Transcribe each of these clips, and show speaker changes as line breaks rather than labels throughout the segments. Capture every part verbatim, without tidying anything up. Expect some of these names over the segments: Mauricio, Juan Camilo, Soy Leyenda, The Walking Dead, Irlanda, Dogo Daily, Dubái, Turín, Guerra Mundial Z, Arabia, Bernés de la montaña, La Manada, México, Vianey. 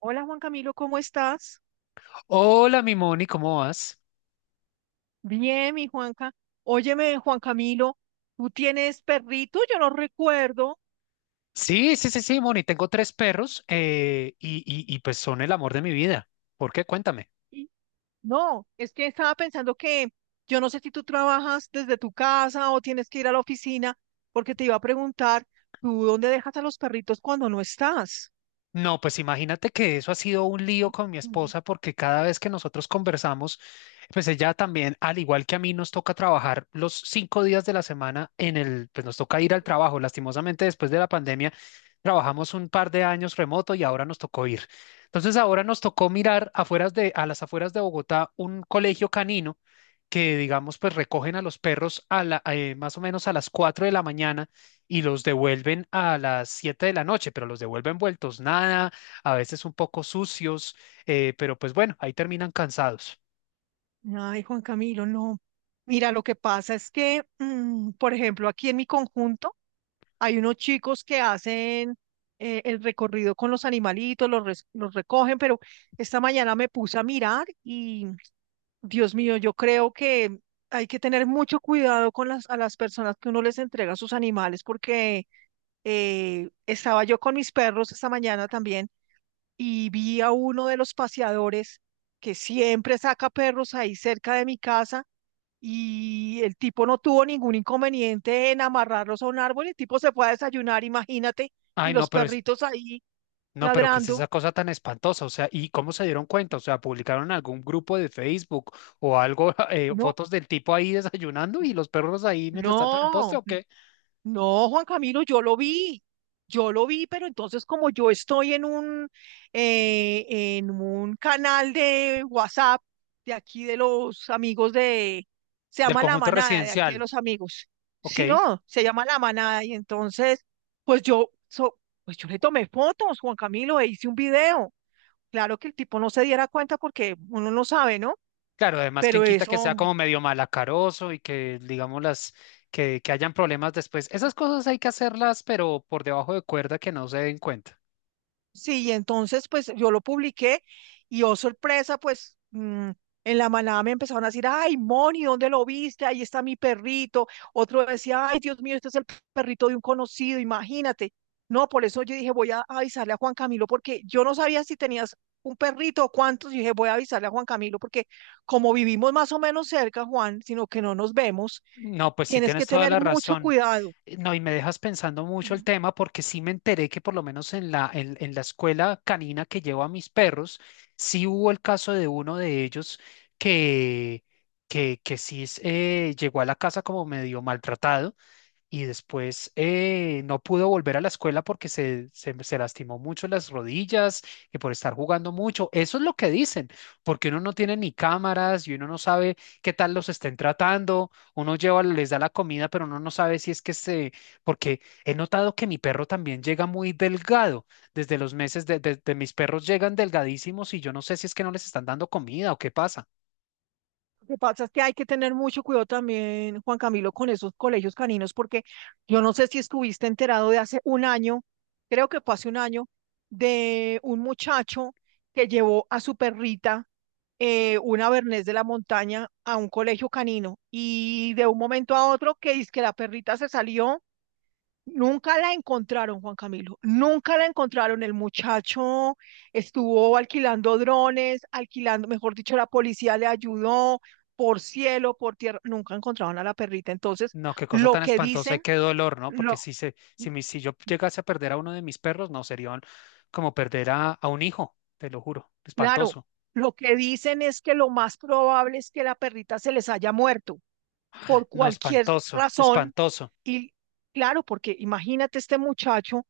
Hola, Juan Camilo, ¿cómo estás?
Hola, mi Moni, ¿cómo vas?
Bien, mi Juanca. Óyeme, Juan Camilo, ¿tú tienes perrito? Yo no recuerdo.
Sí, sí, sí, sí, Moni, tengo tres perros eh, y, y, y pues son el amor de mi vida. ¿Por qué? Cuéntame.
Y- No, es que estaba pensando que yo no sé si tú trabajas desde tu casa o tienes que ir a la oficina, porque te iba a preguntar, ¿tú dónde dejas a los perritos cuando no estás?
No, pues imagínate que eso ha sido un lío con mi
Ujú.
esposa porque cada vez que nosotros conversamos, pues ella también, al igual que a mí, nos toca trabajar los cinco días de la semana en el, pues nos toca ir al trabajo. Lastimosamente, después de la pandemia, trabajamos un par de años remoto y ahora nos tocó ir. Entonces, ahora nos tocó mirar afueras de, a las afueras de Bogotá un colegio canino que, digamos, pues recogen a los perros a la, eh, más o menos a las cuatro de la mañana y los devuelven a las siete de la noche, pero los devuelven vueltos nada, a veces un poco sucios, eh, pero pues bueno, ahí terminan cansados.
Ay, Juan Camilo, no. Mira, lo que pasa es que, mm, por ejemplo, aquí en mi conjunto, hay unos chicos que hacen eh, el recorrido con los animalitos, los, res- los recogen, pero esta mañana me puse a mirar y, Dios mío, yo creo que hay que tener mucho cuidado con las, a las personas que uno les entrega sus animales, porque eh, estaba yo con mis perros esta mañana también y vi a uno de los paseadores que siempre saca perros ahí cerca de mi casa, y el tipo no tuvo ningún inconveniente en amarrarlos a un árbol. El tipo se fue a desayunar, imagínate, y
Ay, no,
los
pero es,
perritos ahí
no, pero ¿qué es
ladrando.
esa cosa tan espantosa? O sea, ¿y cómo se dieron cuenta? O sea, ¿publicaron en algún grupo de Facebook o algo, eh,
No,
fotos del tipo ahí desayunando y los perros ahí mientras tanto en el poste
no.
o qué?
No, Juan Camilo, yo lo vi, yo lo vi, pero entonces como yo estoy en un, eh, en un canal de WhatsApp de aquí de los amigos de, se
Del
llama La
conjunto
Manada, de aquí de
residencial,
los amigos.
¿ok?
Si no, se llama La Manada y entonces, pues yo, so- pues yo le tomé fotos, Juan Camilo, e hice un video. Claro, que el tipo no se diera cuenta porque uno no sabe, ¿no?
Claro, además, quien
Pero
quita que sea
eso,
como medio malacaroso y que, digamos, las, que, que hayan problemas después. Esas cosas hay que hacerlas, pero por debajo de cuerda que no se den cuenta.
sí, y entonces pues yo lo publiqué y oh, sorpresa, pues mm, en la manada me empezaron a decir, ay, Moni, ¿dónde lo viste? Ahí está mi perrito. Otro decía, ay, Dios mío, este es el perrito de un conocido, imagínate. No, por eso yo dije, voy a avisarle a Juan Camilo porque yo no sabía si tenías un perrito o cuántos. Y dije, voy a avisarle a Juan Camilo porque como vivimos más o menos cerca, Juan, sino que no nos vemos,
No, pues sí
tienes
tienes
que
toda
tener
la
mucho
razón.
cuidado.
Eh, No, y me dejas pensando mucho el tema porque sí me enteré que por lo menos en la, en, en la escuela canina que llevo a mis perros, sí hubo el caso de uno de ellos que, que, que sí es, eh, llegó a la casa como medio maltratado y después eh, no pudo volver a la escuela porque se, se, se lastimó mucho las rodillas y por estar jugando mucho. Eso es lo que dicen, porque uno no tiene ni cámaras y uno no sabe qué tal los estén tratando. Uno lleva, les da la comida, pero uno no sabe si es que se... Porque he notado que mi perro también llega muy delgado. Desde los meses de, de de mis perros llegan delgadísimos y yo no sé si es que no les están dando comida o qué pasa.
Lo que pasa es que hay que tener mucho cuidado también, Juan Camilo, con esos colegios caninos, porque yo no sé si estuviste enterado de hace un año, creo que fue hace un año, de un muchacho que llevó a su perrita, eh, una Bernés de la montaña, a un colegio canino. Y de un momento a otro, que dice que la perrita se salió. Nunca la encontraron, Juan Camilo, nunca la encontraron. El muchacho estuvo alquilando drones, alquilando, mejor dicho, la policía le ayudó por cielo, por tierra, nunca encontraron a la perrita. Entonces,
No, qué cosa
lo
tan
que
espantosa y
dicen,
qué dolor, ¿no? Porque
lo
si, se, si, mi- si yo llegase a perder a uno de mis perros, no, sería un- como perder a, a un hijo, te lo juro.
Claro,
Espantoso.
lo que dicen es que lo más probable es que la perrita se les haya muerto por
No,
cualquier
espantoso,
razón.
espantoso.
Y claro, porque imagínate, este muchacho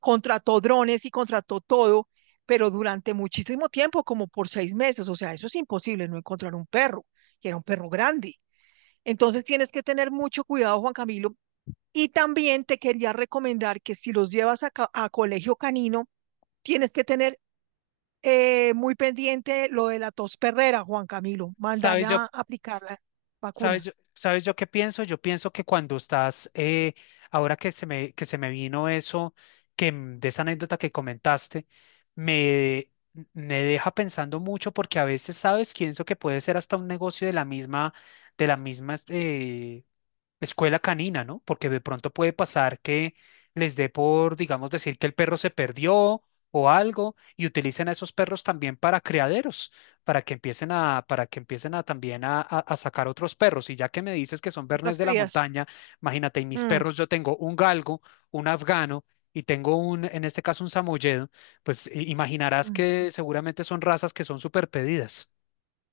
contrató drones y contrató todo, pero durante muchísimo tiempo, como por seis meses. O sea, eso es imposible, no encontrar un perro que era un perro grande. Entonces tienes que tener mucho cuidado, Juan Camilo. Y también te quería recomendar que si los llevas a, ca- a colegio canino, tienes que tener eh, muy pendiente lo de la tos perrera, Juan Camilo.
¿Sabes yo,
Mandarla a aplicar
s-
la
sabes
vacuna.
yo, ¿sabes yo qué pienso? Yo pienso que cuando estás, eh, ahora que se me, que se me vino eso, que m- de esa anécdota que comentaste, me, me deja pensando mucho porque a veces, ¿sabes? Pienso que puede ser hasta un negocio de la misma, de la misma, eh, escuela canina, ¿no? Porque de pronto puede pasar que les dé por, digamos, decir que el perro se perdió o algo y utilicen a esos perros también para criaderos, para que empiecen a, para que empiecen a también a, a- a sacar otros perros. Y ya que me dices que son bernés
Las
de la
crías.
montaña, imagínate, y mis
Mm,
perros, yo tengo un galgo, un afgano. Y tengo un, en este caso, un samoyedo, pues i- imaginarás
mm.
que seguramente son razas que son súper pedidas.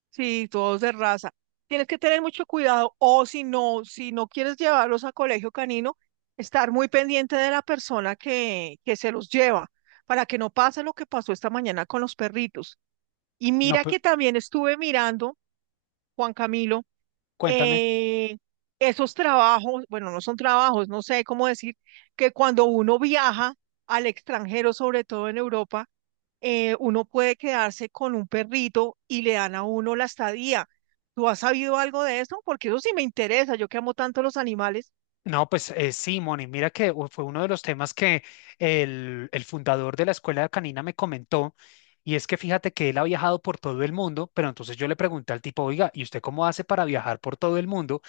Sí, todos de raza. Tienes que tener mucho cuidado o si no, si no quieres llevarlos a colegio canino, estar muy pendiente de la persona que, que se los lleva para que no pase lo que pasó esta mañana con los perritos. Y
No,
mira
pues,
que también estuve mirando, Juan Camilo,
cuéntame.
eh, esos trabajos, bueno, no son trabajos, no sé cómo decir, que cuando uno viaja al extranjero, sobre todo en Europa, eh, uno puede quedarse con un perrito y le dan a uno la estadía. ¿Tú has sabido algo de eso? Porque eso sí me interesa, yo que amo tanto los animales.
No, pues eh, sí, Moni, mira que u- fue uno de los temas que el, el fundador de la escuela canina me comentó, y es que fíjate que él ha viajado por todo el mundo, pero entonces yo le pregunté al tipo, oiga, ¿y usted cómo hace para viajar por todo el mundo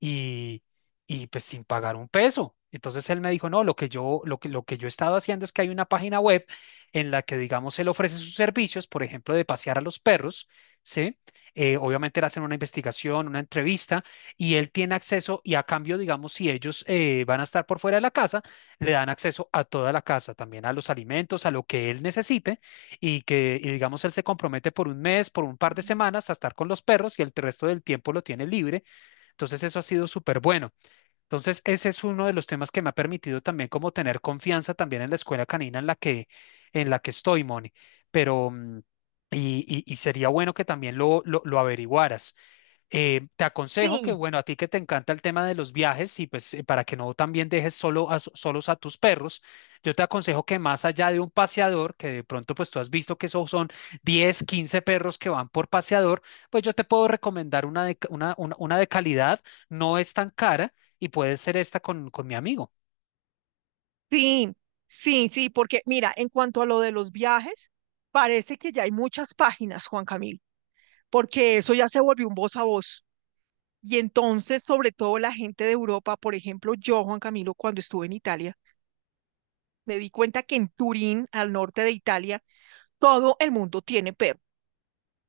y, y pues sin pagar un peso? Entonces él me dijo, no, lo que yo, lo que, lo que yo he estado haciendo es que hay una página web en la que, digamos, él ofrece sus servicios, por ejemplo, de pasear a los perros, ¿sí? Eh, obviamente le hacen una investigación, una entrevista y él tiene acceso y a cambio, digamos, si ellos eh, van a estar por fuera de la casa, le dan acceso a toda la casa, también a los alimentos, a lo que él necesite y que, y digamos, él se compromete por un mes, por un par de semanas a estar con los perros y el resto del tiempo lo tiene libre. Entonces eso ha sido súper bueno. Entonces ese es uno de los temas que me ha permitido también como tener confianza también en la escuela canina en la que, en la que estoy, Moni. Pero... mm, Y, y- y sería bueno que también lo, lo lo averiguaras. Eh, te aconsejo que,
Sí,
bueno, a ti que te encanta el tema de los viajes y pues eh, para que no también dejes solo a, solos a tus perros, yo te aconsejo que más allá de un paseador, que de pronto pues tú has visto que esos son diez quince perros que van por paseador, pues yo te puedo recomendar una de, ca- una, una, una de calidad, no es tan cara y puede ser esta con, con mi amigo.
sí, sí, sí, porque mira, en cuanto a lo de los viajes, parece que ya hay muchas páginas, Juan Camil, porque eso ya se volvió un voz a voz. Y entonces, sobre todo la gente de Europa, por ejemplo, yo, Juan Camilo, cuando estuve en Italia, me di cuenta que en Turín, al norte de Italia, todo el mundo tiene perros.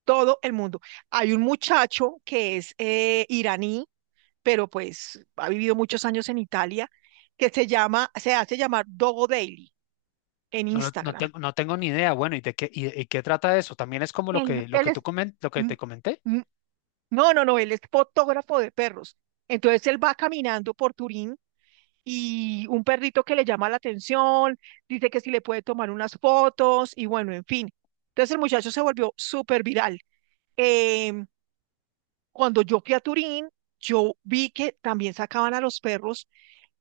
Todo el mundo. Hay un muchacho que es eh, iraní, pero pues ha vivido muchos años en Italia, que se llama, se hace llamar Dogo Daily en
No, lo- no,
Instagram.
tengo, no tengo ni idea, bueno, ¿y de qué, y, y qué trata eso? También es como lo
Él,
que, lo
él
que tú
es,
comen, lo que
Mm,
te comenté.
mm, No, no, no, él es fotógrafo de perros. Entonces él va caminando por Turín y un perrito que le llama la atención, dice que si le puede tomar unas fotos y bueno, en fin. Entonces el muchacho se volvió súper viral. Cuando yo fui a Turín, yo vi que también sacaban a los perros,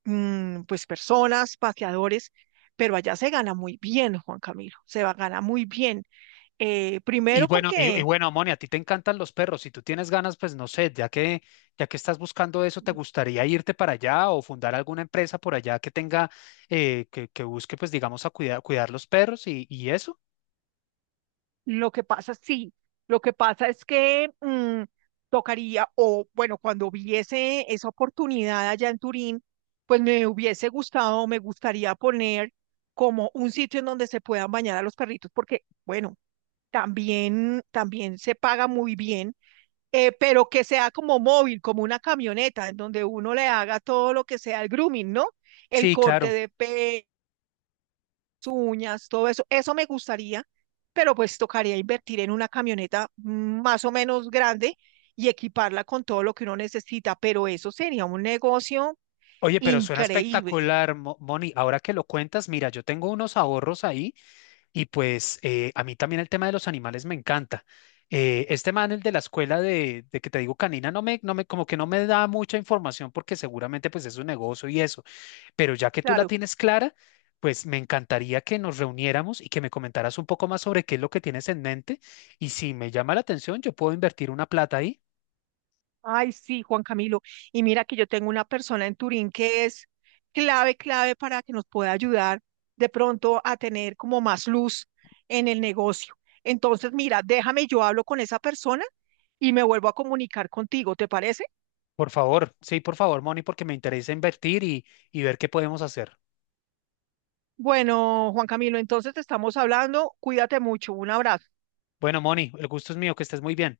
mm, pues personas, paseadores, pero allá se gana muy bien, Juan Camilo, se va, gana muy bien. Eh,
Y
primero
bueno, y, y
porque
bueno, Moni, a ti te encantan los perros. Si tú tienes ganas, pues no sé, ya que, ya que estás buscando eso, ¿te gustaría irte para allá o fundar alguna empresa por allá que tenga, eh, que, que busque, pues digamos, a cuidar, cuidar los perros y, y eso?
lo que pasa, sí, lo que pasa es que, mm, tocaría, o bueno, cuando hubiese esa oportunidad allá en Turín, pues me hubiese gustado, me gustaría poner como un sitio en donde se puedan bañar a los perritos, porque, bueno, también, también se paga muy bien, eh, pero que sea como móvil, como una camioneta, en donde uno le haga todo lo que sea el grooming, ¿no? El
Sí,
corte
claro.
de uñas, todo eso. Eso me gustaría, pero pues tocaría invertir en una camioneta más o menos grande y equiparla con todo lo que uno necesita, pero eso sería un negocio
Oye, pero suena
increíble.
espectacular, Mo- Moni. Ahora que lo cuentas, mira, yo tengo unos ahorros ahí y pues eh, a mí también el tema de los animales me encanta. Eh, este man, el de la escuela de, de que te digo canina, no me, no me, como que no me da mucha información porque seguramente pues es un negocio y eso. Pero ya que tú la
Claro.
tienes clara, pues me encantaría que nos reuniéramos y que me comentaras un poco más sobre qué es lo que tienes en mente. Y si me llama la atención, yo puedo invertir una plata ahí.
Ay, sí, Juan Camilo. Y mira que yo tengo una persona en Turín que es clave, clave para que nos pueda ayudar de pronto a tener como más luz en el negocio. Entonces, mira, déjame, yo hablo con esa persona y me vuelvo a comunicar contigo, ¿te parece?
Por favor, sí, por favor, Moni, porque me interesa invertir y, y ver qué podemos hacer.
Bueno, Juan Camilo, entonces te estamos hablando. Cuídate mucho. Un abrazo.
Bueno, Moni, el gusto es mío, que estés muy bien.